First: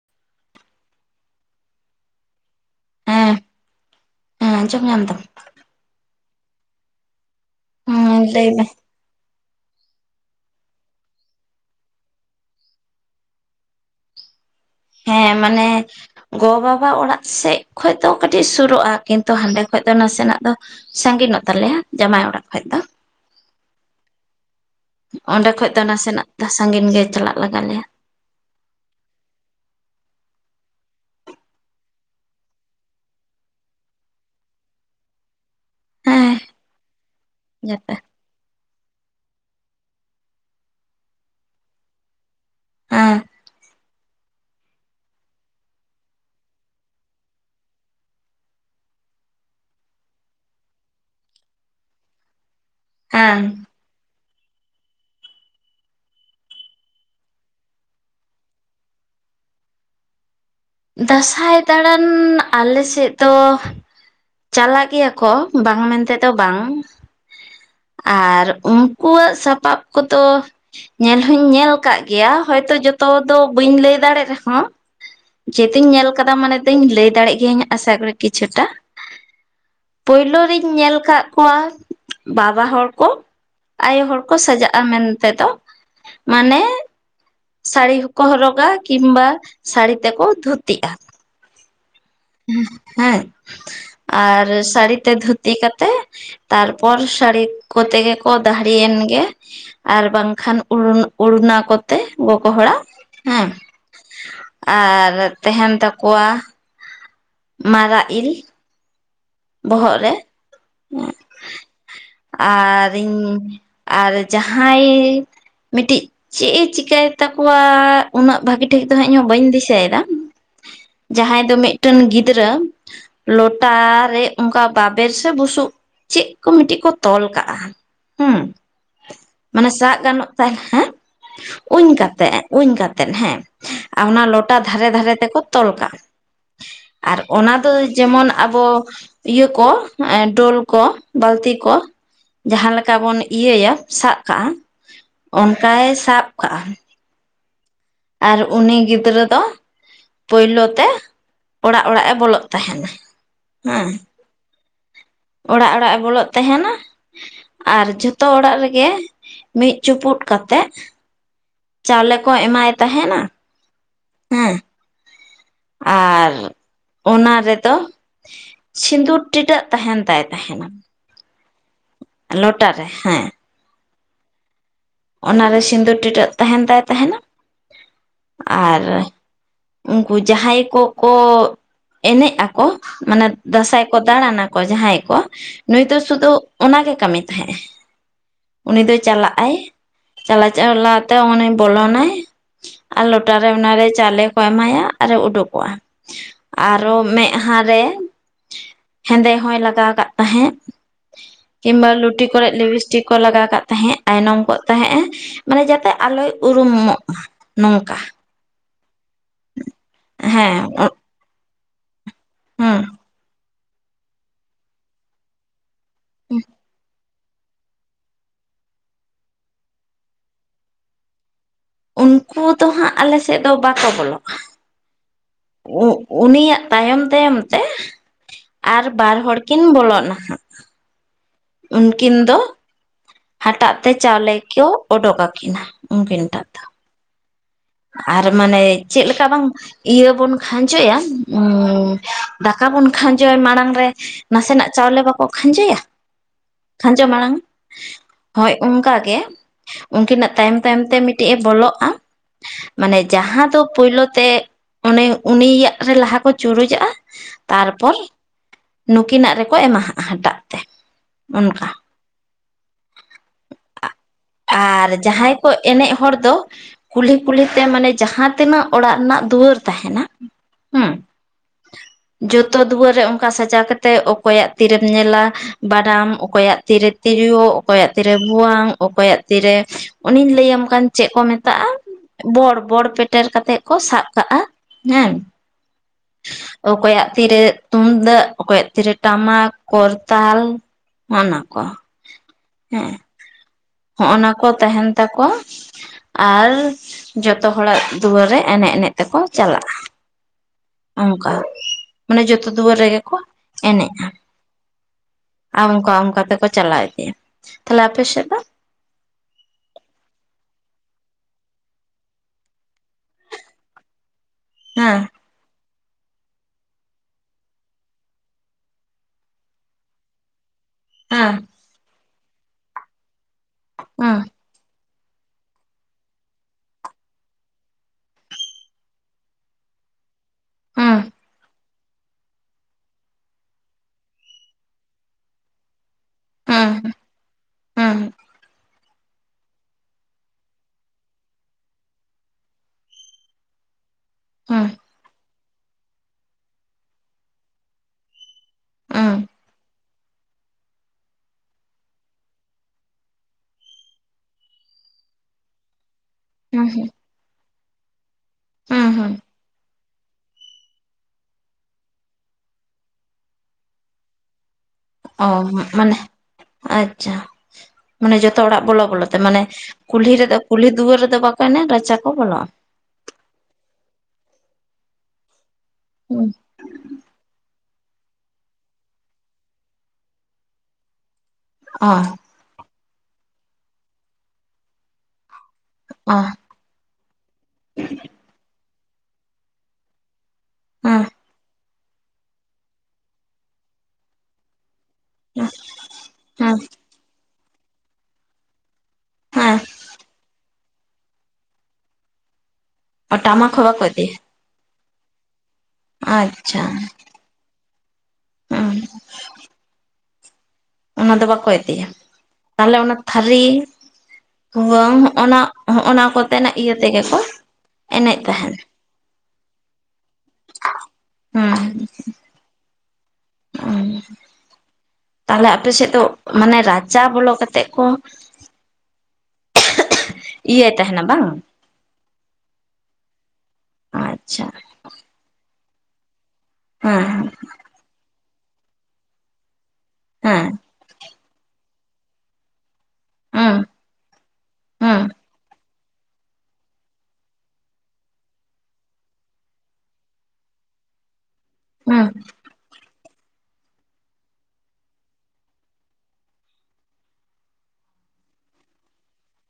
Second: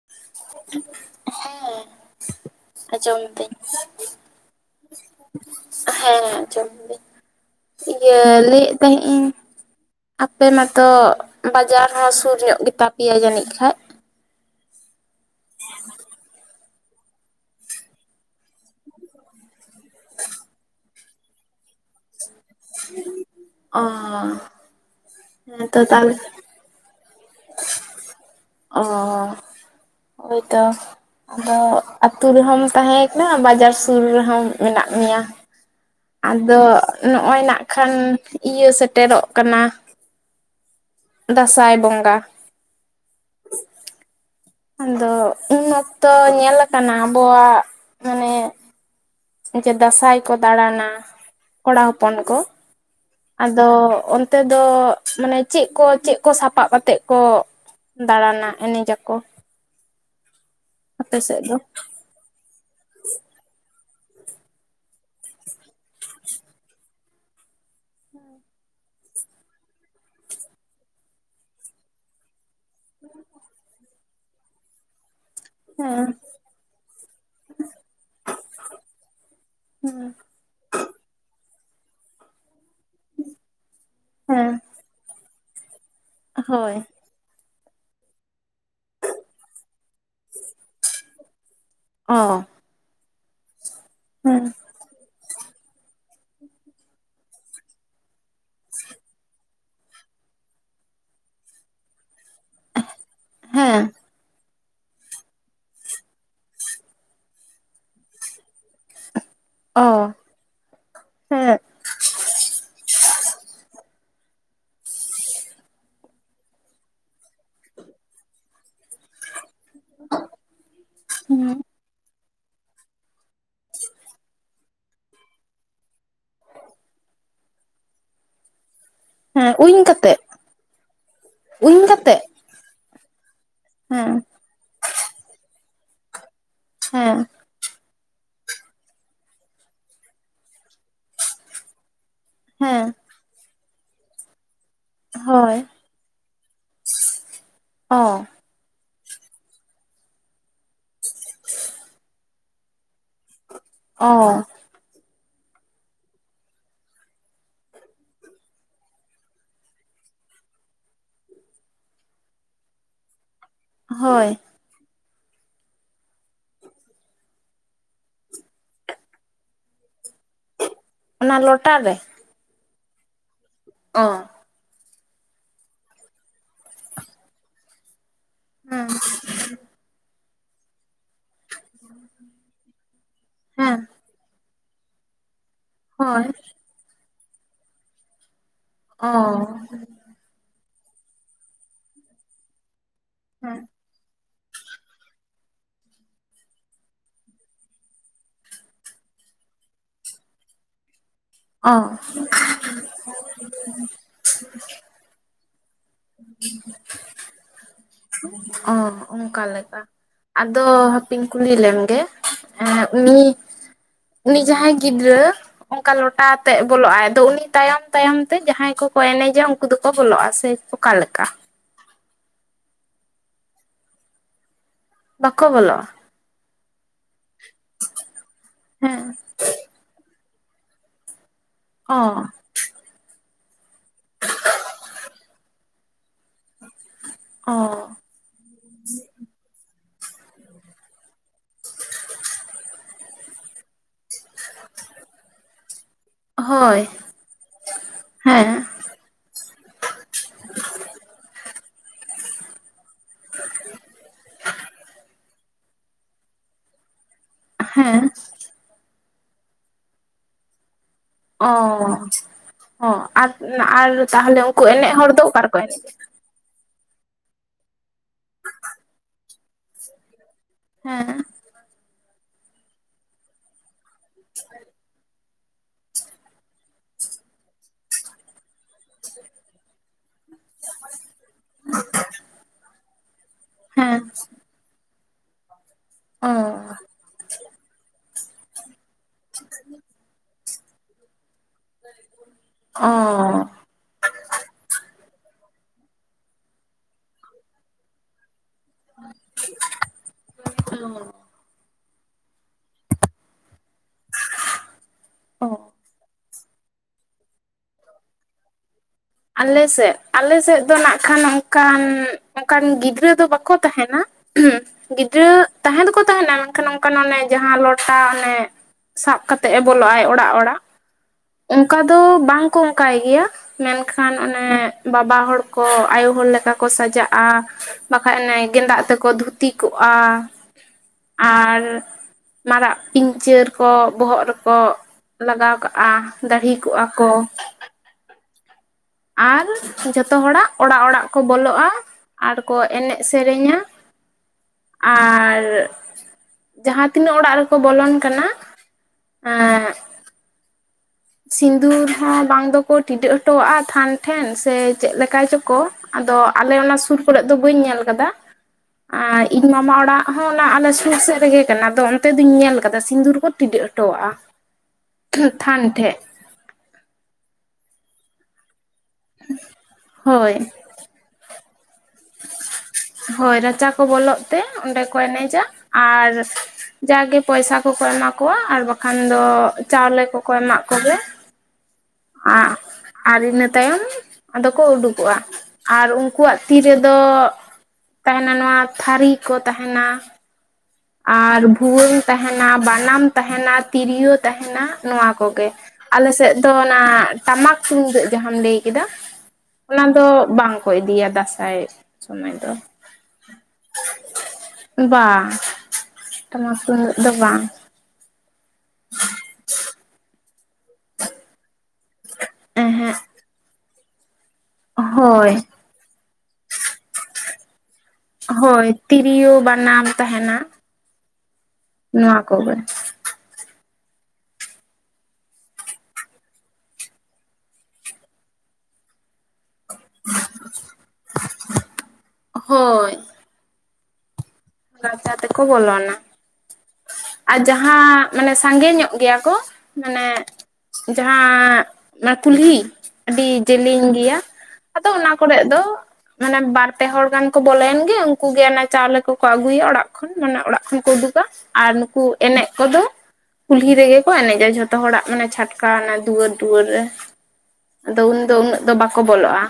[inaudible] ᱟᱸᱡᱚᱢ ᱦᱮᱸ ᱫᱟᱹᱧ ᱦᱮᱸ ᱟᱸᱡᱚᱢ ᱧᱟᱢ ᱫᱟᱢ ᱦᱮᱸ ᱟᱸᱡᱚᱢᱫᱟᱹᱧ ᱤᱭᱟᱹ ᱦᱮᱸ ᱞᱟᱹᱭ ᱢᱮ ᱞᱟᱹᱭᱮᱫ ᱛᱟᱦᱮᱸᱫ ᱤᱧ ᱟᱯᱮ ᱢᱟᱛᱚ ᱵᱟᱡᱟᱨ ᱦᱚᱸ ᱥᱩᱨ ᱧᱚᱜ ᱜᱮᱛᱟ ᱯᱮᱭᱟ ᱡᱟᱹᱱᱤᱡ ᱠᱷᱟᱱ᱾ ᱦᱮᱸ ᱢᱟᱱᱮ ᱜᱚ ᱵᱟᱵᱟ ᱚᱲᱟᱜ ᱥᱮᱡ ᱠᱷᱚᱡ ᱫᱚ ᱠᱟᱹᱴᱤᱡ ᱥᱩᱨᱩᱜᱼᱟ ᱠᱤᱱᱛᱩ ᱦᱟᱸᱰᱮ ᱠᱷᱚᱡ ᱫᱚ ᱱᱟᱥᱮᱱᱟᱜ ᱫᱚ ᱥᱟᱺᱜᱤᱧᱚᱜ ᱛᱟᱞᱮᱭᱟ ᱡᱟᱢᱟᱭ ᱚᱲᱟᱜ ᱠᱷᱚᱡ ᱫᱚ᱾ ᱚ ᱚᱸᱰᱮ ᱦᱮᱸ ᱠᱷᱚᱡ ᱛᱚ ᱫᱚ ᱱᱟᱥᱮ ᱛᱟᱦᱚᱞᱮ ᱱᱟᱜ ᱫᱚ, ᱥᱟᱺᱜᱤᱧ ᱜᱮ ᱪᱟᱞᱟᱜ ᱞᱟᱜᱟ ᱞᱮᱭᱟ ᱾ ᱚᱻ ᱦᱳᱭ ᱛᱚ᱾ ᱟᱫᱚ ᱟᱛᱩ ᱨᱮᱦᱚᱸᱢ ᱛᱟᱦᱮᱸ ᱠᱟᱱᱟ ᱵᱟᱡᱟᱨ ᱥᱩᱨ ᱨᱮᱦᱚᱸ ᱢᱮᱱᱟᱜ ᱢᱮᱭᱟ᱾ ᱦᱮᱸ ᱟᱫᱚ ᱱᱚᱜᱼᱚᱭ ᱱᱟᱜ ᱠᱷᱟᱱ ᱡᱟᱛᱮ ᱤᱭᱟᱹ ᱥᱮᱴᱮᱨᱚᱜ ᱠᱟᱱᱟ ᱫᱟᱸᱥᱟᱭ ᱵᱚᱸᱜᱟ᱾ ᱦᱮᱸ ᱟᱫᱚ ᱩᱱ ᱚᱠᱛᱚ ᱧᱮᱞ ᱟᱠᱟᱱᱟ ᱟᱵᱚᱣᱟᱜ ᱢᱟᱱᱮ ᱡᱮ ᱫᱟᱸᱥᱟᱭ ᱠᱚ ᱫᱟᱬᱟᱱᱟ ᱠᱚᱲᱟ ᱦᱚᱯᱚᱱ ᱠᱚ᱾ ᱦᱮᱸ ᱟᱫᱚ ᱚᱱᱛᱮ ᱫᱚ ᱢᱟᱱᱮ ᱪᱮᱫ ᱠᱚ ᱪᱮᱫ ᱠᱚ ᱥᱟᱯᱟᱵ ᱟᱛᱮᱜ ᱠᱚ ᱫᱟᱬᱟᱱᱟ ᱮᱱᱮᱡ ᱟᱠᱚ᱾ ᱥᱮᱫ ᱫᱚ ᱫᱟᱸᱥᱟᱭ ᱫᱟᱬᱟᱱ ᱟᱞᱮ ᱥᱮᱫ ᱫᱚ ᱪᱟᱞᱟᱜ ᱜᱮᱭᱟ ᱠᱚ ᱵᱟᱝ ᱢᱮᱱᱛᱮ ᱫᱚ ᱵᱟᱝ᱾ ᱟᱨ ᱩᱱᱠᱩᱣᱟᱜ ᱥᱟᱯᱟᱵ ᱠᱚᱫᱚ ᱧᱮᱞ ᱦᱚᱧ ᱧᱮᱞ ᱠᱟᱜ ᱜᱮᱭᱟ ᱦᱚᱭᱛᱚ ᱡᱚᱛᱚ ᱫᱚ ᱵᱟᱹᱧ ᱞᱟᱹᱭ ᱫᱟᱲᱮᱜ ᱨᱮᱦᱚᱸ᱾ ᱡᱮᱛᱤᱧ ᱧᱮᱞ ᱦᱮᱸ ᱠᱟᱫᱟ ᱢᱟᱱᱮ ᱫᱚᱧ ᱞᱟᱹᱭ ᱫᱟᱲᱮᱭᱟᱜ ᱜᱮᱭᱟᱹᱧ ᱟᱥᱟ ᱠᱚᱨᱮ ᱠᱤᱪᱷᱩᱴᱟ᱾ ᱦᱮᱸ ᱯᱩᱭᱞᱳ ᱨᱤᱧ ᱧᱮᱞ ᱟᱠᱟᱫ ᱠᱚᱣᱟᱜ ᱵᱟᱵᱟ ᱦᱚᱲ ᱠᱚ ᱟᱭᱳ ᱦᱚᱲ ᱠᱚ ᱦᱮᱸ ᱥᱟᱡᱟᱜᱼᱟ ᱢᱮᱱ ᱛᱮᱫᱚ᱾ ᱢᱟᱱᱮ ᱦᱳᱭ ᱥᱟᱹᱲᱤ ᱦᱚᱠᱚ ᱦᱚᱨᱚᱜᱟ ᱠᱤᱝᱵᱟ ᱥᱟᱹᱲᱤ ᱛᱮᱠᱚ ᱫᱷᱩᱛᱤᱜᱼᱟ᱾ [unintelligible] ᱦᱮᱸ ᱦᱮᱸ ᱟᱨ ᱥᱟᱹᱲᱤ ᱛᱮ ᱫᱷᱩ ᱛᱤ ᱠᱟᱛᱮᱜ ᱛᱟᱨᱯᱚᱨ ᱥᱟᱹᱲᱤ ᱠᱚᱛᱮ ᱜᱮ ᱠᱚ ᱫᱟᱦᱲᱤᱭᱮᱱ ᱜᱮ, ᱟᱨ ᱵᱟᱝᱠᱷᱟᱱ ᱩᱲᱱᱟ ᱠᱚ, ᱛᱮ ᱜᱚᱜᱚ ᱦᱚᱲᱟᱜ ᱦᱮᱸ ᱟᱨ ᱛᱟᱦᱮᱱ ᱛᱟᱠᱚᱣᱟ ᱢᱟᱨᱟᱜ ᱤᱞ, ᱵᱚᱦᱚᱜ ᱨᱮ ᱚ ᱾ ᱦᱮᱸ ᱟᱨ ᱤᱧ ᱟᱨ ᱡᱟᱦᱟᱸᱭ ᱢᱤᱫᱴᱤᱡ ᱪᱮᱫ ᱮ ᱪᱤᱠᱟᱹᱭ ᱛᱟᱠᱚᱣᱟ ᱩᱱᱟᱹᱜ ᱵᱷᱟᱹᱜᱤ ᱴᱷᱤᱠ ᱫᱚ ᱦᱟᱸᱜ ᱤᱧᱦᱚᱸ ᱵᱟᱹᱧ ᱫᱤᱥ ᱫᱟ ᱡᱟᱦᱟᱸᱭ ᱫᱚ ᱢᱤᱫᱴᱮᱱ ᱜᱤᱫᱽᱨᱟᱹ ᱞᱚᱴᱟ ᱨᱮ ᱚᱱᱠᱟ ᱵᱟᱵᱮᱨ ᱥᱮ ᱵᱩᱥᱩᱵ ᱪᱮᱫ ᱠᱚ ᱢᱤᱫᱴᱤᱡ ᱠᱚ ᱛᱚᱞ ᱠᱟᱜᱼᱟ ᱦᱩᱸ ᱾ ᱦᱮᱸ ᱢᱟᱱᱮ ᱩᱧ ᱥᱟᱵ ᱠᱟᱛᱮᱜ ᱜᱟᱱᱚᱜ ᱛᱟᱭ ᱦᱮᱸ ᱩᱧ ᱠᱟᱛᱮᱜ ᱩᱧ ᱠᱟᱛᱮᱜ ᱦᱮᱸ᱾ ᱟᱨ ᱦᱮᱸ ᱚᱱᱟ ᱞᱚᱴᱟ ᱫᱷᱟᱨᱮ ᱫᱷᱟᱨᱮ ᱛᱮᱠᱚ ᱛᱚᱞ ᱠᱟᱜᱼᱟ ᱦᱮᱸ ᱟᱨ ᱚᱱᱟ ᱫᱚ ᱡᱮᱢᱚᱱ ᱟᱵᱚ ᱤᱭᱟᱹ ᱠᱚ ᱰᱳᱞ ᱠᱚ, ᱵᱟᱞᱛᱤ ᱠᱚ ᱼᱼ ᱡᱟᱦᱟᱸ ᱦᱮᱸ ᱞᱮᱠᱟ ᱵᱚᱱ ᱤᱭᱟᱹᱭᱟ ᱥᱟᱵ ᱠᱟᱜᱼᱟ ᱦᱳᱭ ᱚᱱᱠᱟᱭ ᱥᱟᱵ ᱠᱟᱜᱼᱟ ᱾ ᱚ ᱾ ᱟᱨ ᱩᱱᱤ ᱜᱤᱫᱽᱨᱟᱹ ᱫᱚ ᱯᱳᱭᱞᱳ ᱛᱮ ᱚᱲᱟᱜ ᱚᱲᱟᱜ ᱮ ᱵᱚᱞᱚ ᱛᱟᱦᱮᱸᱱᱟ ᱦᱮᱸ᱾ ᱚᱻ ᱚᱲᱟᱜ ᱚᱲᱟᱜ ᱮ ᱵᱚᱞᱚᱜ ᱛᱟᱦᱮᱸᱱᱟ᱾ ᱟᱨ ᱡᱷᱚᱛᱚ ᱚᱲᱟᱜ ᱨᱮ ᱜᱮ ᱢᱤᱫ ᱪᱩᱯᱩᱫ ᱠᱟᱛᱮᱫ ᱼᱼ ᱪᱟᱣᱞᱮ ᱠᱚ ᱮᱢᱟᱭ ᱛᱟᱦᱮᱱᱟ ᱾ ᱦᱳᱭ ᱾ ᱟᱨ ᱚᱱᱟ ᱨᱮ ᱫᱚ ᱼᱼ ᱥᱤᱸᱫᱩᱨ ᱴᱤᱰᱟᱹᱜ ᱛᱟᱦᱮᱱ ᱛᱟᱭ ᱛᱟᱦᱮᱱᱟ ᱾ ᱚᱱᱟ ᱞᱚᱴᱟ ᱨᱮ? ᱞᱚᱴᱟ ᱨᱮ ᱦᱮᱸ ᱾ ᱚ ᱾ ᱚᱱᱟ ᱨᱮ ᱥᱤᱸᱫᱩᱨ ᱴᱤᱰᱟᱹᱜ ᱛᱟᱦᱮᱱ ᱛᱟᱭ ᱛᱟᱦᱮᱱᱟ ᱟᱨ ᱦᱮᱸ ᱼᱼ ᱩᱱᱠᱩ ᱡᱟᱦᱟᱸᱭ ᱠᱚᱠᱚ ᱮᱱᱮᱡ ᱟᱠᱚ ᱢᱟᱱᱮ ᱦᱮᱸ ᱫᱟᱸᱥᱟᱭ ᱠᱚ ᱫᱟᱬᱟᱱᱟ ᱼᱼ ᱠᱚ ᱟᱦᱟᱸᱭ ᱠᱚ ᱱᱩᱭ ᱫᱚ ᱦᱳᱭ ᱥᱩᱫᱩ ᱚᱱᱟ ᱜᱮ ᱠᱟᱹᱢᱤ ᱛᱟᱦᱮᱸᱜᱼᱮ ᱾ ᱩᱱᱤ ᱫᱚ ᱚ ᱪᱟᱞᱟᱜᱼᱟᱭ᱾ ᱪᱟᱞᱟᱣ ᱪᱟᱞᱟᱣ ᱛᱮ ᱩᱱᱤ ᱵᱚᱞᱚᱱᱟᱭ ᱟᱨ ᱞᱚᱴᱟᱨᱮ ᱦᱮᱸ ᱚᱱᱟᱨᱮ ᱪᱟᱣᱞᱮ ᱠᱚ ᱮᱢᱟᱭᱟ ᱟᱨᱮ ᱩᱰᱩᱠᱚᱜᱼᱟ ᱟᱨᱦᱚᱸ ᱢᱮᱫᱦᱟ ᱨᱮ ᱦᱮᱸᱫᱮ ᱦᱚᱭ ᱞᱟᱜᱟᱣ ᱠᱟᱜ ᱛᱟᱦᱮᱸᱫ ᱾ ᱠᱤᱢᱵᱟ ᱚ ᱞᱩᱴᱤ ᱠᱚᱨᱮ ᱞᱤᱵᱤᱥᱴᱤᱠ ᱠᱚ ᱞᱟᱜᱟᱣ ᱠᱟᱜ ᱛᱟᱦᱮᱸᱫ ᱟᱭᱱᱚᱢ ᱠᱚᱜ ᱼᱼ ᱛᱟᱦᱮᱸᱜᱼᱟ ᱢᱟᱱᱮ ᱡᱟᱛᱮ ᱟᱞᱚᱭ ᱩᱨᱩᱢᱚᱜ ᱢᱟ ᱱᱚᱝᱠᱟ ᱾ ᱚ ᱚᱱᱠᱟ ᱞᱮᱠᱟ ᱟᱫᱚ ᱦᱮᱸ ᱦᱟᱹᱯᱮᱧ ᱠᱩᱞᱤ ᱞᱮᱢ ᱜᱮ ᱦᱩᱸ ᱾ ᱩᱱᱤ ᱩᱱᱤ ᱡᱟᱦᱟᱸᱭ ᱜᱤᱫᱽᱨᱟᱹ ᱚᱱᱠᱟ ᱞᱚᱴᱟ ᱟᱛᱮᱜ ᱼᱼ ᱵᱚᱞᱚᱜ ᱟᱭ ᱟᱫᱚ ᱩᱱᱤ ᱛᱟᱭᱚᱢ ᱛᱟᱭᱚᱢ ᱛᱮ ᱡᱟᱦᱟᱸᱭ ᱠᱚᱠᱚ ᱮᱱᱮᱡᱟ ᱩᱱᱠᱩ ᱫᱚ ᱠᱚ ᱵᱚᱞᱚᱜᱼᱟ ᱥᱮ ᱚᱠᱟ ᱞᱮᱠᱟ? ᱩᱱᱠᱩ ᱫᱚ ᱦᱟᱸᱜ ᱟᱞᱮ ᱥᱮᱫ ᱫᱚ ᱵᱟᱠᱚ ᱵᱚᱞᱚᱜᱼᱟ ᱾ ᱵᱟᱠᱚ ᱵᱚᱞᱚᱜᱼᱟ ᱩᱱᱤᱭᱟᱜ ᱛᱟᱭᱚᱢ ᱛᱟᱭᱚᱢ ᱛᱮ ᱟᱨ ᱦᱮᱸ ᱵᱟᱨ ᱦᱚᱲ ᱠᱤᱱ ᱵᱚᱞᱚᱱᱟ ᱦᱟᱸᱜ ᱾ ᱚ ᱩᱱᱠᱤᱱ ᱫᱚ ᱼᱼ ᱦᱟᱴᱟᱜ ᱛᱮ ᱪᱟᱣᱞᱮ ᱠᱚ ᱚᱰᱚᱠ ᱟᱹᱠᱤᱱᱟ ᱩᱱᱠᱤᱱ ᱴᱟᱜ ᱫᱚ ᱾ ᱚᱻ ᱟᱨ ᱢᱟᱱᱮ ᱪᱮᱫ ᱞᱮᱠᱟ ᱵᱟᱝ ᱼᱼ ᱤᱭᱟᱹ ᱵᱚᱱ ᱠᱷᱟᱸᱡᱚᱭᱟ ᱫᱟᱠᱟ ᱵᱚᱱ ᱠᱷᱟᱸᱡᱚᱭᱟ ᱢᱟᱲᱟᱝ ᱨᱮ ᱼᱼ ᱱᱟᱥᱮᱱᱟᱜ ᱪᱟᱣᱞᱮ ᱵᱟᱠᱚ ᱠᱷᱟᱸᱡᱚᱭᱟ? ᱦᱳᱭ ᱠᱷᱟᱸᱡᱚ ᱢᱟᱲᱟᱝ ᱦᱮᱸ ᱦᱳᱭ ᱚᱱᱠᱟ ᱜᱮ ᱼᱼ ᱩᱱᱠᱤᱱᱟᱜ ᱛᱟᱭᱚᱢ ᱛᱟᱭᱚᱢ ᱛᱮ ᱢᱤᱫᱴᱤᱡ ᱮ ᱵᱚᱞᱚᱜᱼᱟ ᱾ ᱢᱟᱱᱮ ᱡᱟᱦᱟᱸ ᱫᱚ ᱯᱳᱭᱞᱳ ᱛᱮ ᱚᱱᱮ ᱩᱱᱤᱭᱟᱜ ᱨᱮ ᱞᱟᱦᱟ ᱠᱚ ᱪᱩᱨᱩᱡᱟᱜᱼᱟ ᱾ ᱛᱟᱨᱯᱚᱨ ᱦᱮᱸ ᱱᱩᱠᱤᱱᱟᱜ ᱨᱮᱠᱚ ᱮᱢᱟ ᱦᱟᱜᱼᱟ ᱦᱟᱴᱟᱜ ᱛᱮ ᱾ ᱚ ᱟᱨ ᱟᱨ ᱛᱟᱦᱚᱞᱮ ᱩᱱᱠᱩ ᱟᱨ ᱮᱱᱮᱡ ᱦᱚᱲ ᱫᱚ ᱡᱟᱦᱟᱸᱭ ᱚᱠᱟ ᱠᱚ ᱨᱮᱠᱚ ᱮᱱᱮᱡ ᱜᱮᱭᱟ? ᱦᱚᱲ ᱫᱚ ᱼᱼ ᱠᱩᱞᱦᱤ ᱠᱩᱞᱦᱤ ᱛᱮ ᱢᱟᱱᱮ ᱡᱟᱦᱟᱸ ᱛᱤᱱᱟᱹᱜ ᱚᱲᱟᱜ ᱨᱮᱱᱟᱜ ᱫᱩᱣᱟᱹᱨ ᱛᱟᱦᱮᱱᱟ ᱦᱩᱸ ᱦᱮᱸ ᱼᱼ ᱡᱚᱛᱚ ᱫᱩᱣᱟᱹᱨ ᱨᱮ ᱚᱱᱠᱟ ᱥᱟᱡᱟᱣ ᱠᱟᱛᱮ ᱚᱠᱚᱭᱟᱜ ᱛᱤ ᱨᱮᱢ ᱧᱮᱞᱟ ᱼᱼ ᱵᱟᱱᱟᱢ ᱚᱠᱚᱭᱟᱜ ᱛᱤᱨᱮ ᱛᱤᱨᱭᱳ, ᱚᱠᱚᱭᱟᱜ ᱛᱤᱨᱮ ᱵᱷᱩᱣᱟᱝ, ᱚᱠᱚᱭᱟᱜ ᱛᱤᱨᱮ ᱚᱱᱤᱧ ᱞᱟᱹᱭᱟᱢ ᱠᱟᱱ ᱪᱮᱫ ᱠᱚ ᱢᱮᱛᱟᱜᱼᱟ? ᱠᱷᱚᱲ ᱵᱚᱲ ᱯᱮᱴᱮᱨ ᱠᱟᱛᱮᱜ ᱠᱚ ᱦᱮᱸ ᱥᱟᱵ ᱠᱟᱜᱼᱟ, ᱦᱮᱸ ᱚ ᱚᱠᱚᱭᱟᱜ ᱛᱤᱨᱮ ᱛᱩᱢᱫᱟᱜ, ᱚᱠᱚᱭᱟᱜ ᱛᱤᱨᱮ ᱴᱟᱢᱟᱠ, ᱠᱚᱨᱛᱟᱞ, ᱚᱱᱟ ᱠᱚ᱾ ᱚᱻ ᱦᱚᱸᱜ ᱱᱟ ᱠᱚ ᱛᱟᱦᱮᱸᱱ ᱛᱟᱠᱚᱣᱟ ᱟᱨ ᱡᱷᱚ ᱛᱚ ᱦᱚᱲᱟᱜ ᱫᱩᱣᱟᱹᱨ ᱨᱮ ᱮᱱᱮᱡ ᱮᱱᱮᱡ ᱛᱮᱠᱚ ᱪᱟᱞᱟᱜᱼᱟ ᱚᱱᱠᱟ ᱾ ᱢᱟᱱᱮ ᱡᱷᱚᱛᱚ ᱫᱩᱣᱟᱹᱨ ᱨᱮᱜᱮ ᱠᱚ ᱮᱱᱮᱡᱼᱟ ᱾ ᱚ ᱟᱨ ᱚᱱᱠᱟ ᱚᱝᱠᱟ ᱛᱮᱠᱚ ᱪᱟᱞᱟᱣ ᱤᱫᱤᱭᱟ᱾ ᱛᱟᱞᱦᱮ ᱟᱯᱮ ᱥᱮᱫ ᱫᱚ? ᱟᱞᱮ ᱥᱮᱫ ᱟᱞᱮ ᱥᱮᱫ ᱫᱚ ᱱᱟᱸᱜ ᱠᱷᱟᱱ ᱚᱱᱠᱟᱱ ᱚᱱᱠᱟᱱ ᱜᱤᱫᱽᱨᱟᱹ ᱫᱚ ᱵᱟᱠᱚ ᱛᱟᱦᱮᱱᱟ ᱾ [unintelligible] ᱦᱮᱸ ᱜᱤᱫᱽᱨᱟᱹ ᱛᱟᱦᱮᱸ ᱫᱚᱠᱚ ᱛᱟᱦᱮᱸᱱᱟ ᱢᱮᱱᱠᱷᱟᱱ ᱚᱱᱠᱟᱱ ᱚᱱᱮ ᱡᱟᱦᱟᱸ ᱞᱚᱴᱟ ᱚᱱᱮ ᱥᱟᱵ ᱠᱟᱛᱮᱜ ᱮ ᱵᱚᱞᱚᱜ ᱟᱭ ᱚᱲᱟᱜ ᱚᱲᱟᱜ ᱦᱮᱸ ᱾ ᱚᱱᱠᱟ ᱫᱚ ᱵᱟᱝᱠᱚ ᱚᱱᱠᱟᱭ ᱜᱮᱭᱟ ᱢᱮᱱᱠᱷᱟᱱ ᱦᱮᱸ ᱚᱱᱮ ᱵᱟᱵᱟ ᱦᱚᱲ ᱠᱚ ᱟᱭᱳ ᱦᱚᱲ ᱞᱮᱠᱟ ᱠᱚ ᱥᱟᱡᱟᱜᱼᱟ ᱵᱟᱠᱷᱟᱡ ᱚᱱᱮ ᱜᱮᱸᱫᱟᱜ ᱛᱮᱠᱚ ᱫᱷᱩᱛᱤ ᱠᱚᱜᱼᱟ, ᱦᱮᱸ ᱟᱨ ᱢᱟᱨᱟᱜ ᱯᱤᱧᱪᱟᱹᱨ ᱠᱚ ᱵᱚᱦᱚᱜ ᱨᱮᱠᱚ ᱞᱟᱜᱟᱣ ᱠᱟᱜᱼᱟ᱾ ᱫᱟᱹᱦᱤ ᱠᱚᱜᱼᱟ ᱠᱚ᱾ ᱦᱮᱸ ᱦᱮᱸ᱾ ᱟᱨ ᱡᱚᱛᱚ ᱦᱚᱲᱟᱜ ᱚᱲᱟᱜ ᱚᱲᱟᱜ ᱠᱚ ᱵᱚᱞᱚᱜᱼᱟ᱾ ᱟᱨᱠᱚ ᱮᱱᱮᱡ ᱥᱮᱨᱮᱧᱟ, ᱦᱮᱸ ᱟᱨᱻ ᱡᱟᱦᱟᱸ ᱛᱤᱱᱟᱹᱜ ᱚᱲᱟᱜ ᱨᱮᱠᱚ ᱵᱚᱞᱚᱱ ᱠᱟᱱᱟ, ᱥᱤᱸᱫᱩᱨ ᱦᱚᱸ ᱵᱟᱝ ᱫᱚᱠᱚ ᱴᱤᱰᱟᱹᱜ ᱦᱚᱴᱚᱣᱟᱜᱼᱟ ᱛᱷᱟᱱ ᱴᱷᱮᱱ, ᱥᱮ ᱪᱮᱫ ᱞᱮᱠᱟᱭ ᱪᱚᱠᱚ, ᱟᱫᱚ ᱟᱞᱮ ᱦᱮᱸ ᱚᱱᱟ ᱦᱮᱸ ᱥᱩᱨ ᱠᱚᱨᱮ ᱫᱚ ᱵᱟᱹᱧ ᱧᱮᱞ ᱟᱠᱟᱫᱟ, ᱦᱮᱸ ᱦᱮᱸ ᱟᱨ ᱤᱧ ᱢᱟᱢᱟ ᱚᱲᱟᱜ ᱦᱚᱸ ᱚᱱᱟ ᱟᱞᱮ ᱥᱩᱨ ᱥᱮᱫ ᱨᱮᱜᱮ ᱠᱟᱱᱟ ᱟᱫᱚ ᱚᱱᱛᱮ ᱫᱚᱧ ᱧᱮᱞ ᱠᱟᱫᱟ, ᱥᱤᱸᱫᱩᱨ ᱠᱚ ᱴᱤᱰᱟᱹᱜ ᱦᱚᱴᱚᱣᱟᱜᱼᱟ᱾ [inaudible] ᱚ ᱛᱷᱟᱱ ᱢᱟᱱᱮ ᱴᱷᱮᱡ ᱟᱪᱪᱷᱟ ᱢᱟᱱᱮ ᱡᱷᱚᱛᱚ ᱚᱲᱟᱜ ᱵᱚᱞᱚ ᱵᱚᱞᱚ ᱛᱮ ᱾ ᱢᱟᱱᱮ ᱠᱩᱞᱦᱤ ᱨᱮᱫᱚ ᱦᱳᱭ ᱠᱩᱞᱦᱤ ᱫᱩᱣᱟᱹᱨ ᱨᱮᱫᱚ ᱵᱟᱠᱚ ᱮᱱᱮᱡ ᱨᱟᱪᱟ ᱠᱚ ᱵᱚᱞᱚᱜᱼᱟ ᱾ ᱦᱳᱭ ᱨᱟᱪᱟ ᱠᱚ ᱵᱚᱞᱚᱜ ᱛᱮ ᱚᱸᱰᱮ ᱠᱚ ᱮᱱᱮᱡᱟ, ᱟᱨ ᱚ ᱡᱟᱜᱮ ᱯᱚᱭᱥᱟ ᱠᱚᱠᱚ ᱮᱢᱟ ᱠᱚᱣᱟ ᱟᱨ ᱵᱟᱠᱷᱟᱱ ᱫᱚ ᱪᱟᱣᱞᱮ ᱠᱚᱠᱚ ᱮᱢᱟᱜ ᱠᱚᱜᱮ᱾ ᱚᱜ ᱟᱜ ᱟᱨ ᱤᱱᱟᱹ ᱛᱟᱭᱚᱢ ᱟᱫᱚ ᱠᱚ ᱩᱰᱩᱠᱚᱜᱼᱟ, ᱟᱨ ᱚ ᱩᱱᱠᱩᱣᱟᱜ ᱛᱤ ᱨᱮᱫᱚ ᱛᱟᱦᱮᱱᱟ ᱱᱚᱣᱟ ᱛᱷᱟᱹᱨᱤ ᱠᱚ ᱛᱟᱦᱮᱱᱟ᱾ ᱦᱮᱸ ᱟᱨ ᱵᱷᱩᱣᱟᱹᱝ ᱛᱟᱦᱮᱸᱱᱟ, ᱵᱟᱱᱟᱢ ᱛᱟᱦᱮᱸᱱᱟ ᱛᱤᱨᱭᱳ, ᱛᱟᱦᱮᱸᱱᱟ, ᱱᱚᱣᱟ ᱠᱚᱜᱮ ᱟᱞᱮᱥᱮᱫ ᱫᱚ ᱦᱮᱸ ᱚᱱᱟ ᱴᱟᱢᱟᱠ ᱛᱩᱢᱫᱟᱹᱜ ᱡᱟᱦᱟᱸᱢ ᱞᱟᱹᱭ ᱠᱮᱫᱟ ᱦᱮᱸ ᱚᱱᱟ ᱫᱚ ᱵᱟᱝ ᱠᱚ ᱤᱫᱤᱭᱟ ᱫᱟᱸᱥᱟᱭ ᱥᱚᱢᱚᱭ ᱫᱚ᱾ ᱚ ᱴᱟᱢᱟᱠ ᱦᱚᱸ ᱵᱟᱠᱚ ᱤᱫᱤᱭᱟ? ᱵᱟᱝ ᱴᱟᱢᱟᱠ ᱟᱪᱪᱷᱟ ᱛᱩᱢᱫᱟᱹᱜ ᱫᱚ ᱵᱟᱝ᱾ ᱦᱮᱸ ᱚᱱᱟ ᱫᱚ ᱵᱟᱠᱚ ᱤᱫᱤᱭᱟ, ᱛᱟᱦᱚᱞᱮ ᱮᱸᱦᱮᱸᱜ ᱚᱱᱟ ᱛᱷᱟᱹᱨᱤ ᱵᱷᱣᱟᱹᱝ ᱦᱚᱸᱜ ᱦᱳᱭ ᱱᱟ ᱦᱚᱜ-ᱱᱟ ᱠᱚᱛᱮᱱᱟᱜ ᱤᱭᱟᱹ ᱛᱮᱜᱮ ᱠᱚ ᱮᱱᱮᱡ ᱛᱟᱦᱮᱱ ᱦᱳᱭ ᱛᱤᱨᱭᱳ ᱵᱟᱱᱟᱢ ᱛᱟᱦᱮᱸᱱᱟ᱾ ᱦᱩᱸ ᱱᱚᱣᱟ ᱠᱚᱜᱮ᱾ ᱚᱸ᱾ ᱛᱟᱦᱚᱞᱮ ᱟᱯᱮ ᱥᱮᱫ ᱫᱚ ᱢᱟᱱᱮ ᱨᱟᱪᱟ ᱵᱚᱞᱚ ᱠᱟᱛᱮᱜ ᱠᱚ [unintelligible] ᱤᱭᱟᱹᱟᱭ ᱛᱟᱦᱮᱱᱟ ᱵᱟᱝ? ᱦᱳᱭ᱾ ᱟᱪᱪᱷᱟ᱾ ᱨᱟᱪᱟ ᱛᱮᱠᱚ ᱵᱚᱞᱚᱱᱟ᱾ ᱦᱮᱸᱻ ᱟᱨ ᱡᱟᱦᱟᱸ ᱢᱟᱱᱮ ᱥᱟᱸᱜᱮ ᱧᱚᱜ ᱜᱮᱭᱟ ᱠᱚ ᱢᱟᱱᱮ ᱦᱮᱸ ᱡᱟᱦᱟᱸ ᱚᱱᱟ ᱠᱩᱞᱦᱤ ᱟᱹᱰᱤ ᱦᱮᱸ ᱡᱮᱞᱮᱧ ᱜᱮᱭᱟ ᱟᱫᱚ ᱦᱮᱸ ᱚᱱᱟ ᱠᱚᱨᱮ ᱫᱚ ᱢᱟᱱᱮ ᱵᱟᱨ ᱯᱮ ᱦᱚᱲ ᱜᱟᱱ ᱠᱚ ᱵᱚᱞᱚᱭᱮᱱ ᱜᱮ ᱩᱱᱠᱩ ᱜᱮ ᱮᱱᱟ ᱪᱟᱣᱞᱮ ᱠᱚ ᱠᱚ ᱟᱹᱜᱩᱭᱟ ᱚᱲᱟᱜ ᱠᱷᱚᱱ ᱢᱟᱱᱮ ᱚᱲᱟᱜ ᱠᱷᱚᱱ ᱠᱚ ᱩᱰᱩᱠᱟ ᱟᱨ ᱱᱩᱠᱩ ᱦᱮᱸ ᱮᱱᱮᱡ ᱠᱚᱫᱚ ᱠᱩᱞᱦᱤ ᱨᱮᱜᱮ ᱠᱚ ᱮᱱᱮᱡᱟ ᱡᱷᱚᱛᱚ ᱦᱚᱲᱟᱜ ᱢᱟᱱᱮ ᱪᱷᱟᱴᱠᱟ ᱚᱱᱟ ᱫᱩᱣᱟᱹᱨ ᱫᱩᱣᱟᱹᱨ ᱨᱮ ᱟᱫᱚ ᱩᱱᱫᱚ ᱩᱱᱟᱹᱜ ᱫᱚ ᱵᱟᱠᱚ ᱵᱚᱞᱚᱜᱼᱟ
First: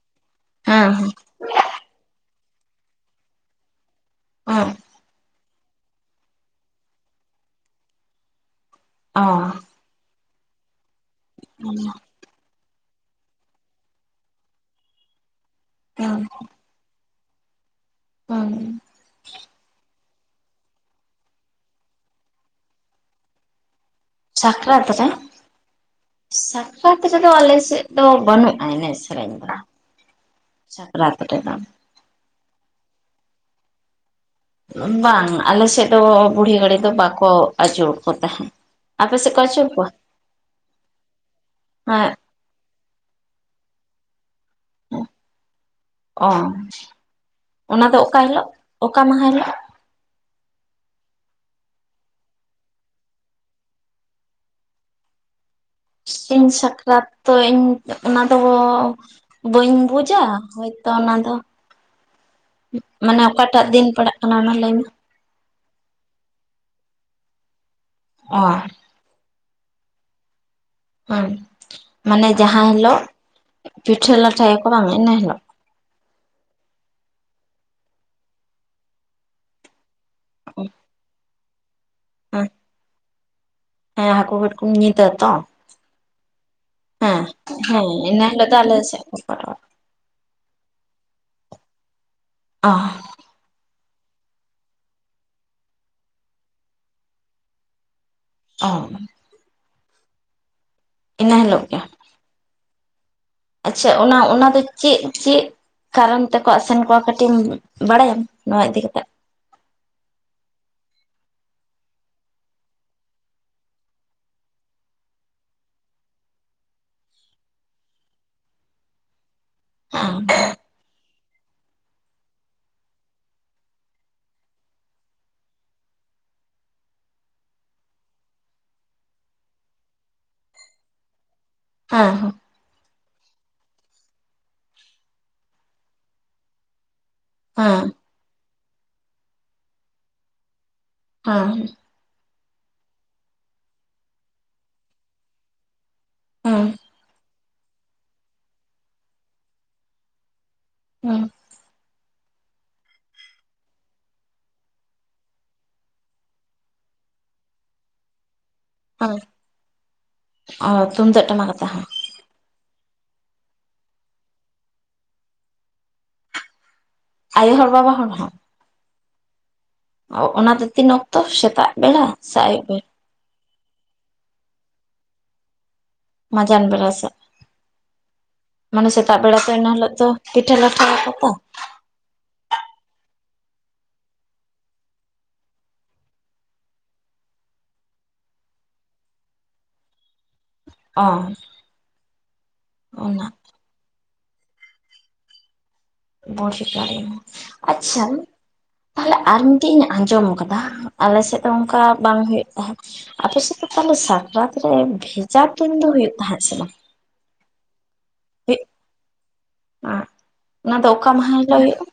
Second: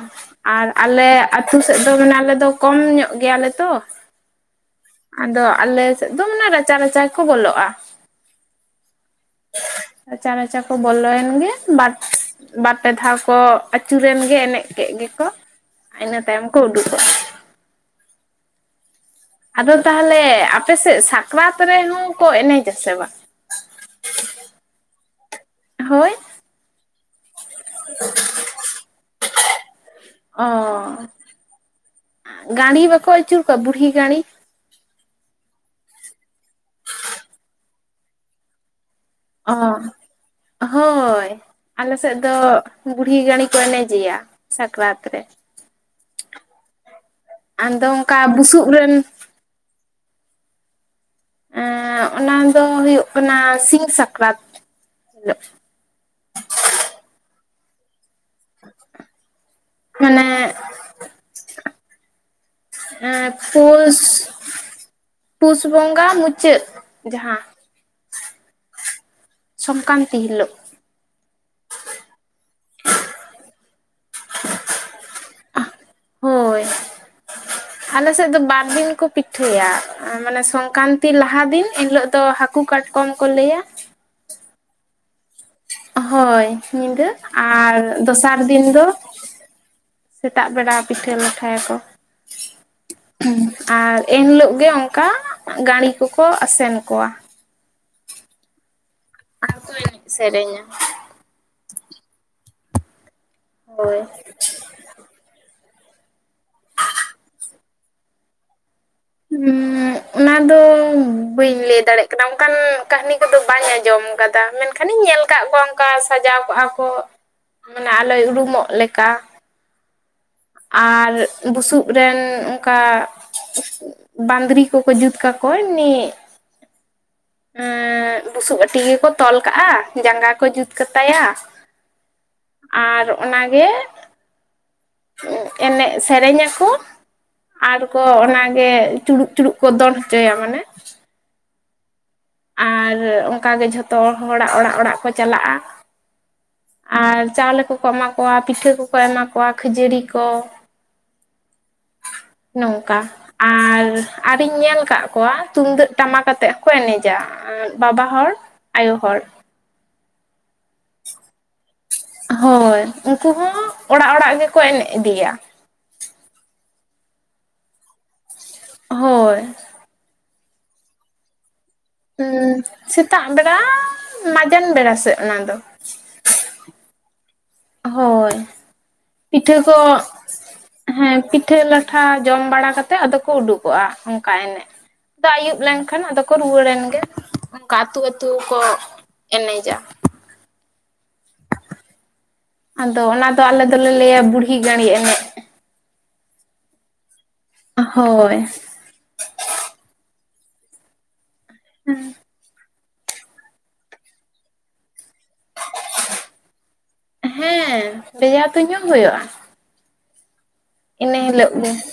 ᱟᱨ ᱦᱮᱸ ᱟᱞᱮ ᱟᱹᱛᱩ ᱥᱮᱫ ᱫᱚ ᱢᱟᱱᱮ ᱟᱞᱮ ᱫᱚ ᱠᱚᱢ ᱧᱚᱜ ᱜᱮᱭᱟᱞᱮ ᱛᱚ [unintelligible] ᱟᱫᱚ ᱟᱞᱮᱥᱮᱫ ᱫᱚ ᱢᱟᱱᱮ ᱨᱟᱪᱟᱼ ᱨᱟᱪᱟ ᱜᱮᱠᱚ ᱵᱚᱞᱚᱜᱼᱟ ᱚ ᱨᱟᱪᱟ ᱨᱟᱪᱟ ᱠᱚ ᱵᱚᱞᱚ ᱮᱱ ᱜᱮ ᱵᱟᱴ ᱵᱟᱨ ᱯᱮ ᱫᱷᱟᱣ ᱠᱚ ᱟᱹᱪᱩᱨᱮᱱ ᱜᱮ ᱮᱱᱮᱡ ᱠᱮᱫ ᱜᱮᱠᱚ ᱦᱮᱸ ᱤᱱᱟᱹ ᱛᱟᱭᱚᱢ ᱠᱚ ᱩᱰᱩᱠᱚᱜᱼᱟ ᱦᱩᱸ ᱟᱫᱚ ᱛᱟᱦᱞᱮ ᱟᱯᱮᱥᱮᱫ ᱥᱟᱠᱨᱟᱛ ᱨᱮᱦᱚᱸ ᱠᱚ ᱮᱱᱮᱡ ᱟᱥᱮ ᱵᱟᱝ ᱥᱟᱠᱨᱟᱛ ᱨᱮ ᱦᱳᱭ ᱥᱟᱠᱨᱟᱛ ᱨᱮᱫᱚ ᱟᱞᱮ ᱥᱮ ᱪᱮᱫ ᱫᱚ ᱵᱟᱹᱱᱩᱜᱼᱟ ᱮᱱᱮᱡ ᱥᱮᱨᱮᱧ ᱫᱚ ᱚ ᱥᱟᱠᱨᱟᱛ ᱨᱮᱫᱚ ᱜᱟᱹᱬᱤ ᱵᱟᱠᱚ ᱟᱹᱪᱩᱨ ᱠᱚᱣᱟ ᱵᱩᱲᱦᱤ ᱜᱟᱹᱬᱤ ᱵᱟᱝ ᱟᱞᱮ ᱥᱮᱫ ᱫᱚ ᱵᱩᱲᱦᱤ ᱜᱟᱹᱢᱤ ᱫᱚ ᱵᱟᱠᱚ ᱟᱹᱪᱩᱨ ᱠᱚ ᱛᱟᱦᱮᱸᱫ ᱟᱯᱮ ᱥᱮᱫ ᱠᱚ ᱟᱹᱪᱩᱨ ᱠᱚᱣᱟ ᱚ ᱦᱳᱭ ᱟᱞᱮ ᱦᱮᱸ ᱥᱮᱫ ᱫᱚ ᱵᱩᱲᱦᱤ ᱜᱟᱹᱬᱤ ᱠᱚ ᱮᱱᱮᱡᱮᱭᱟ ᱥᱟᱠᱨᱟᱛ ᱨᱮ ᱚ ᱟᱫᱚ ᱚᱱᱟᱫᱚ ᱚᱠᱟ ᱚᱱᱠᱟ ᱦᱤᱞᱳᱜ ᱵᱩᱥᱩᱵ ᱚᱠᱟ ᱨᱮᱱ ᱢᱟᱦᱟ ᱦᱤᱞᱳᱜ ᱮᱸᱻ ᱚᱱᱟ ᱫᱚ ᱦᱩᱭᱩᱜ ᱠᱟᱱᱟ ᱥᱤᱧ ᱥᱟᱠᱨᱟᱛ ᱦᱤᱞ ᱥᱤᱧ ᱥᱟᱠᱨᱟᱛ ᱛᱚ ᱤᱧ ᱚᱱᱟ ᱫᱚ ᱵᱟᱹᱧ ᱵᱩᱡᱟ ᱢᱟᱱᱮ ᱦᱚᱭᱛᱚ ᱚᱱᱟ ᱫᱚ ᱢᱟᱱᱮ ᱮᱸ ᱚᱠᱟᱴᱟᱜ ᱫᱤᱱ ᱯᱩᱥ ᱯᱟᱲᱟᱜ ᱠᱟᱱᱟ ᱚᱱᱟ ᱞᱟᱹᱭ ᱢᱮ ᱯᱩᱥ ᱵᱚᱸᱜᱟ ᱢᱩᱪᱟᱹᱫ ᱡᱟᱦᱟᱸ ᱚ ᱥᱚᱝᱠᱟᱱᱛᱤ ᱦᱤᱞᱳᱜ ᱦᱮᱸ ᱢᱟᱱᱮ ᱡᱟᱦᱟᱸ ᱦᱤᱞᱳᱜ ᱯᱤᱴᱷᱟᱹ ᱞᱟᱴᱷᱟᱭᱟᱠᱚ ᱵᱟᱝ ᱤᱱᱟᱹ ᱦᱤᱞᱳᱜ ᱦᱳᱭ ᱟᱞᱮ ᱥᱮᱫ ᱫᱚ ᱵᱟᱨ ᱫᱤᱱ ᱠᱚ ᱯᱤ ᱴᱷᱟᱹᱭᱟ ᱢᱟᱱᱮ ᱥᱚᱝᱠᱨᱟᱱᱛᱤ ᱞᱟᱦᱟ ᱫᱤᱱ ᱮᱱᱦᱤᱞᱳᱜ ᱫᱚ ᱦᱮᱸ ᱦᱟᱹᱠᱩ ᱠᱟᱴᱠᱚᱢ ᱠᱚ ᱞᱟᱹᱭᱟ ᱦᱮᱸ ᱦᱟᱹᱠᱩ ᱠᱟᱴᱠᱚᱢ [unintelligible] ᱦᱳᱭ ᱧᱤᱫᱟᱹ ᱦᱮᱸ ᱟᱨ ᱦᱮᱸ ᱤᱱᱟᱹ ᱫᱚᱥᱟᱨ ᱦᱤᱞᱳᱜ ᱫᱤᱱ ᱟᱞᱮ ᱫᱚ ᱥᱮᱫ ᱠᱚ ᱠᱚᱨᱟᱣᱟ ᱥᱮᱛᱟᱜ ᱵᱮᱲᱟ ᱯᱤᱴᱷᱟᱹ ᱞᱟᱴᱷᱟᱭᱟᱠᱚ ᱚ ᱦᱮᱸ ᱟᱨ ᱮᱱᱦᱤᱞᱳᱜ ᱜᱮ ᱚᱱᱠᱟ ᱜᱟᱹᱬᱤ ᱠᱚᱠᱚ ᱟᱥᱮᱱ ᱠᱚᱣᱟ ᱚ ᱟᱨᱠᱚ ᱮᱱᱮᱡ ᱥᱮᱨᱮᱧᱟ ᱤᱱᱟᱹ ᱦᱤᱞᱳᱜ ᱜᱮ ᱟᱪᱪᱷᱟ ᱦᱳᱭ ᱚᱱᱟ ᱚᱱᱟ ᱫᱚ ᱪᱮᱫ ᱪᱮᱫ ᱠᱟᱨᱚᱱ ᱛᱮᱠᱚ ᱟᱥᱮᱱ ᱠᱚᱣᱟ ᱠᱟᱹᱴᱤᱡ ᱮᱢ ᱵᱟᱲᱟᱭᱟᱢ ᱱᱚᱣᱟ ᱤᱫᱤ ᱠᱟᱛᱮᱫ ᱦᱩᱸᱜ ᱚᱱᱟ ᱫᱚ ᱵᱟᱹᱧ ᱞᱟᱹᱭ ᱫᱟᱲᱮᱭᱟᱜ ᱠᱟᱱᱟ ᱚᱝᱠᱟᱱ ᱠᱟᱹᱦᱱᱤ ᱠᱚᱫᱚ ᱵᱟᱹᱧ ᱟᱸᱡᱚᱢ ᱠᱟᱫᱟ ᱢᱮᱱᱠᱷᱟᱱᱤᱧ ᱧᱮᱞ ᱟᱠᱟᱫ ᱠᱚᱣᱟ ᱚᱱᱠᱟ ᱥᱟᱡᱟᱣ ᱠᱚᱜᱼᱟ ᱠᱚ ᱢᱟᱱᱮ ᱟᱞᱚᱭ ᱩᱨᱩᱢᱚᱜ ᱞᱮᱠᱟ ᱚ ᱟᱨ ᱵᱩᱥᱩᱵ ᱨᱮᱱ ᱚᱱᱠᱟ ᱵᱟᱸᱫᱽᱨᱤ ᱠᱚᱠᱚ ᱡᱩᱛ ᱠᱟᱠᱚ ᱮᱢᱱᱤ ᱩᱸᱻ ᱵᱩᱥᱩᱵ ᱟᱴᱤ ᱜᱮᱠᱚ ᱛᱚᱞ ᱠᱟᱜᱼᱟ ᱡᱟᱸᱜᱟ ᱠᱚ ᱡᱩᱛ ᱠᱟᱛᱟᱭᱟ ᱦᱚᱸ ᱦᱚᱸ ᱟᱨ ᱚᱱᱟᱜᱮ ᱮᱱᱮᱡ ᱥᱮᱨᱮᱧ ᱠᱚ ᱟᱨ ᱠᱚ ᱚᱱᱟ ᱜᱮ ᱪᱩᱲᱩᱜ ᱪᱩᱲᱩᱜ ᱠᱚ ᱫᱚᱱ ᱦᱚᱪᱚᱭᱟ ᱢᱟᱱᱮ ᱦᱮᱸ ᱟᱨ ᱚᱱᱠᱟ ᱜᱮ ᱡᱷᱚᱛᱚ ᱦᱚᱲᱟᱜ ᱚᱲᱟᱜ ᱚᱲᱟᱜ ᱠᱚ ᱪᱟᱞᱟᱜᱼᱟ ᱦᱮᱸ ᱟᱨ ᱪᱟᱣᱞᱮ ᱠᱚᱠᱚ ᱮᱢᱟ ᱠᱚᱣᱟ ᱯᱤᱴᱷᱟᱹ ᱠᱚᱠᱚ ᱮᱢᱟ ᱠᱚᱣᱟ ᱠᱷᱟᱹᱡᱟᱹᱲᱤ ᱠᱚ ᱦᱮᱸ ᱱᱚᱝᱠᱟ ᱟᱨ ᱟᱨᱤᱧ ᱧᱮᱞ ᱟᱠᱟᱫ ᱠᱚᱣᱟ ᱛᱩᱢᱫᱟᱹᱜ ᱴᱟᱢᱟᱠ ᱟᱛᱮ ᱦᱚᱸ ᱠᱚ ᱮᱱᱮᱡ ᱡᱟ ᱵᱟᱵᱟ ᱦᱚᱲ ᱟᱭᱳ ᱦᱮᱸ ᱦᱚᱲ ᱚ ᱛᱩᱢᱫᱟᱹᱜ ᱴᱟᱢᱟᱠ ᱟᱛᱮ ᱦᱚ ᱦᱳᱭ ᱩᱱᱠᱩ ᱦᱚᱸ ᱚᱲᱟᱜ ᱚᱲᱟᱜ ᱜᱮᱠᱚ ᱮᱱᱮᱡ ᱤᱫᱤᱭᱟ ᱟᱭᱚ ᱦᱚᱲ ᱵᱟᱵᱟ ᱦᱚᱲ ᱦᱚᱸ ᱦᱳᱭ ᱚᱱᱟᱫᱚ ᱛᱤᱱ ᱚᱠᱛᱚ ᱥᱮᱛᱟᱜ ᱵᱮᱲᱟ ᱦ ᱥᱮ ᱟᱹᱭᱩᱵ ᱵᱮᱲᱟ ᱥᱮᱛᱟᱜ ᱵᱮᱲᱟ ᱢᱟᱡᱟᱱ ᱵᱮᱲᱟ ᱥᱮᱫ ᱚᱱᱟ ᱫᱚ ᱢᱟᱡᱟᱱ ᱵᱮᱲᱟ ᱥᱮ ᱦᱳᱭ ᱢᱟᱱᱮ ᱥᱮᱛᱟᱜ ᱵᱮᱲᱟ ᱫᱚ ᱯᱤᱴᱷᱟᱹ ᱤᱱᱟ ᱦᱤᱞᱚᱜ ᱠᱚ ᱫᱚ ᱯᱤᱴᱷᱟᱹ ᱞᱟᱴᱷᱟ ᱛᱚ ᱴᱚᱴᱷᱟ ᱡᱚᱢ ᱵᱟᱲᱟ ᱠᱟᱛᱮᱫ ᱟᱫᱚ ᱠᱚ ᱩᱰᱩᱠᱚᱜᱼᱟ ᱚᱱᱠᱟ ᱮᱱᱮᱡ ᱫᱟᱜ ᱟᱹᱭᱩᱵ ᱞᱮᱱᱠᱷᱟᱱ ᱟᱫᱚ ᱠᱚ ᱨᱩᱣᱟᱹᱲᱮᱱ ᱜᱮ ᱚᱱᱠᱟ ᱟᱹᱛᱩ ᱟᱹᱛᱩ ᱠᱚ ᱮᱱᱮᱡᱟ ᱚ ᱟᱫᱚ ᱚᱱᱟ ᱫᱚ ᱟᱞᱮ ᱫᱚᱞᱮ ᱞᱟᱹᱭᱟ ᱵᱩᱲᱦᱤ ᱜᱟᱲᱤ ᱮᱱᱮᱡ ᱵᱩᱲᱤᱭᱟ ᱟᱪᱪᱷᱟ ᱦᱳᱭ ᱛᱟᱦᱚᱞᱮ ᱟᱨ ᱢᱤᱫᱴᱮᱱ ᱤᱧ ᱟᱸᱡᱚᱢ ᱠᱟᱫᱟ ᱟᱞᱮᱥᱮᱫ ᱫᱚ ᱚᱱᱠᱟ ᱵᱟᱝ ᱦᱳᱭᱳᱜ ᱟᱯᱮ ᱥᱮᱫ ᱛᱟᱦᱚᱞᱮ ᱥᱟᱠᱨᱟᱛ ᱨᱮ ᱵᱷᱮᱡᱟ ᱛᱩᱧ ᱫᱚ ᱦᱩᱭᱩᱜ ᱛᱟᱦᱮᱸᱫ ᱥᱮ ᱵᱟᱝ ᱦᱮᱸ ᱵᱷᱮᱡᱟ ᱛᱩᱧ ᱦᱚ ᱦᱳᱭᱳᱜᱼᱟ ᱦ ᱚᱱᱟ ᱫᱚ ᱚᱠᱟ ᱢᱟᱦᱟ ᱦᱤᱞᱳᱜ ᱦᱳᱭᱳᱜᱼᱟ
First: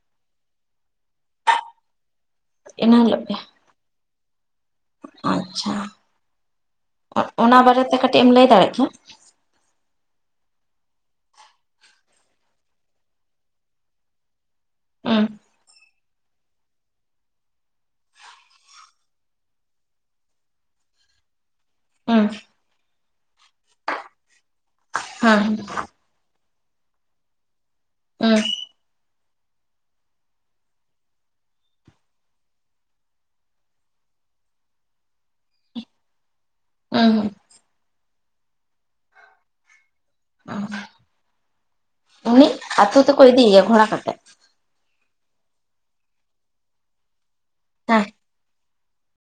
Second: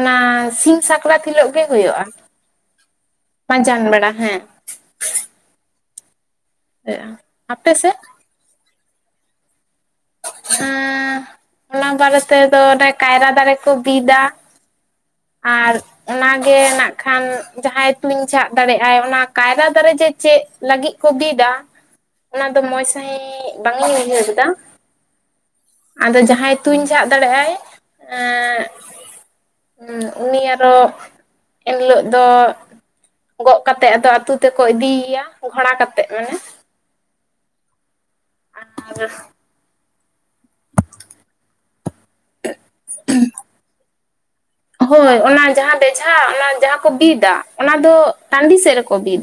ᱚᱱᱟ ᱥᱤᱧ ᱥᱟᱠᱨᱟᱛ ᱦᱤᱞᱚᱜ ᱜᱮ ᱦᱩᱭᱩᱜᱼᱟ ᱮᱱᱟ, ᱦᱤᱚᱜᱮᱞ ᱢᱟᱡᱟᱱ ᱵᱟᱲᱟ ᱦᱮᱸ ᱟᱪᱪᱷᱟ ᱦᱩᱭᱩᱜᱼᱟ ᱚᱱᱟ ᱟᱯᱮ ᱵᱟᱨᱮᱛᱮ ᱥᱮᱫ ᱠᱟᱹᱴᱤᱡ ᱮᱢ ᱞᱟᱹᱭ ᱫᱟᱲᱮᱭᱟᱜ ᱠᱮᱭᱟ ᱦᱮᱸ ᱦᱚᱞᱟᱝ ᱵᱟᱨᱮ ᱛᱮᱫᱚ ᱚᱱᱮ ᱠᱟᱭᱨᱟ ᱫᱟᱨᱮ ᱠᱚ ᱵᱤᱫᱟ ᱦᱸ ᱟᱨ ᱚᱱᱟᱜᱮ ᱱᱟᱜ ᱠᱷᱟᱱ ᱡᱟᱦᱟᱸᱭ ᱛᱩᱧ ᱪᱷᱟᱜ ᱫᱟᱲᱮᱭᱟᱜ ᱟᱭ ᱚᱱᱟ ᱠᱟᱭᱨᱟ ᱫᱟᱨᱮ ᱡᱮ ᱪᱮᱫ ᱞᱟᱹᱜᱤᱫ ᱠᱚ ᱵᱤᱫᱟ ᱦᱩᱸ ᱚᱱᱟ ᱫᱚ ᱢᱚᱡᱽ ᱥᱟᱺᱦᱤᱡ ᱵᱟᱝ ᱤᱧ ᱩᱭᱦᱟᱹᱨ ᱫᱟ ᱦᱮᱸ ᱟᱫᱚ ᱡᱟᱦᱟᱸᱭ ᱛᱩᱧ ᱪᱷᱟᱜ ᱫᱟᱲᱮᱭᱟᱜ ᱟᱭ ᱦᱮᱸ ᱩᱱᱤ ᱟᱨᱚ ᱮᱱᱦᱤᱞᱚᱜ ᱫᱚ ᱜᱚᱜ ᱠᱟᱛᱮᱜ ᱟᱫᱚ ᱟᱹᱛᱩ ᱛᱮᱠᱚ ᱤᱫᱤᱭᱮᱭᱟ ᱜᱷᱚᱲᱟ ᱠᱟᱛᱮᱜ ᱢᱟᱱᱮ ᱦᱩᱸ ᱦᱩᱸ [unintelligible] ᱦᱮ [unintelligible] ᱩᱱᱤ ᱟᱛᱳ ᱛᱮᱠᱚ ᱤᱫᱤᱭᱮᱭᱟ ᱜᱷᱚᱲᱟ ᱠᱟᱛᱮ ᱦᱚᱭ ᱚᱱᱟ ᱡᱟᱦᱟᱸ ᱵᱮᱡᱷᱟ ᱚᱱᱟ ᱡᱟᱦᱟᱸ ᱠᱚ ᱵᱤᱫᱟ ᱚᱱᱟ ᱫᱚ ᱦᱮᱸ ᱴᱟᱺᱰᱤ ᱥᱮᱫ ᱨᱮᱠᱚ ᱵᱤᱫᱟ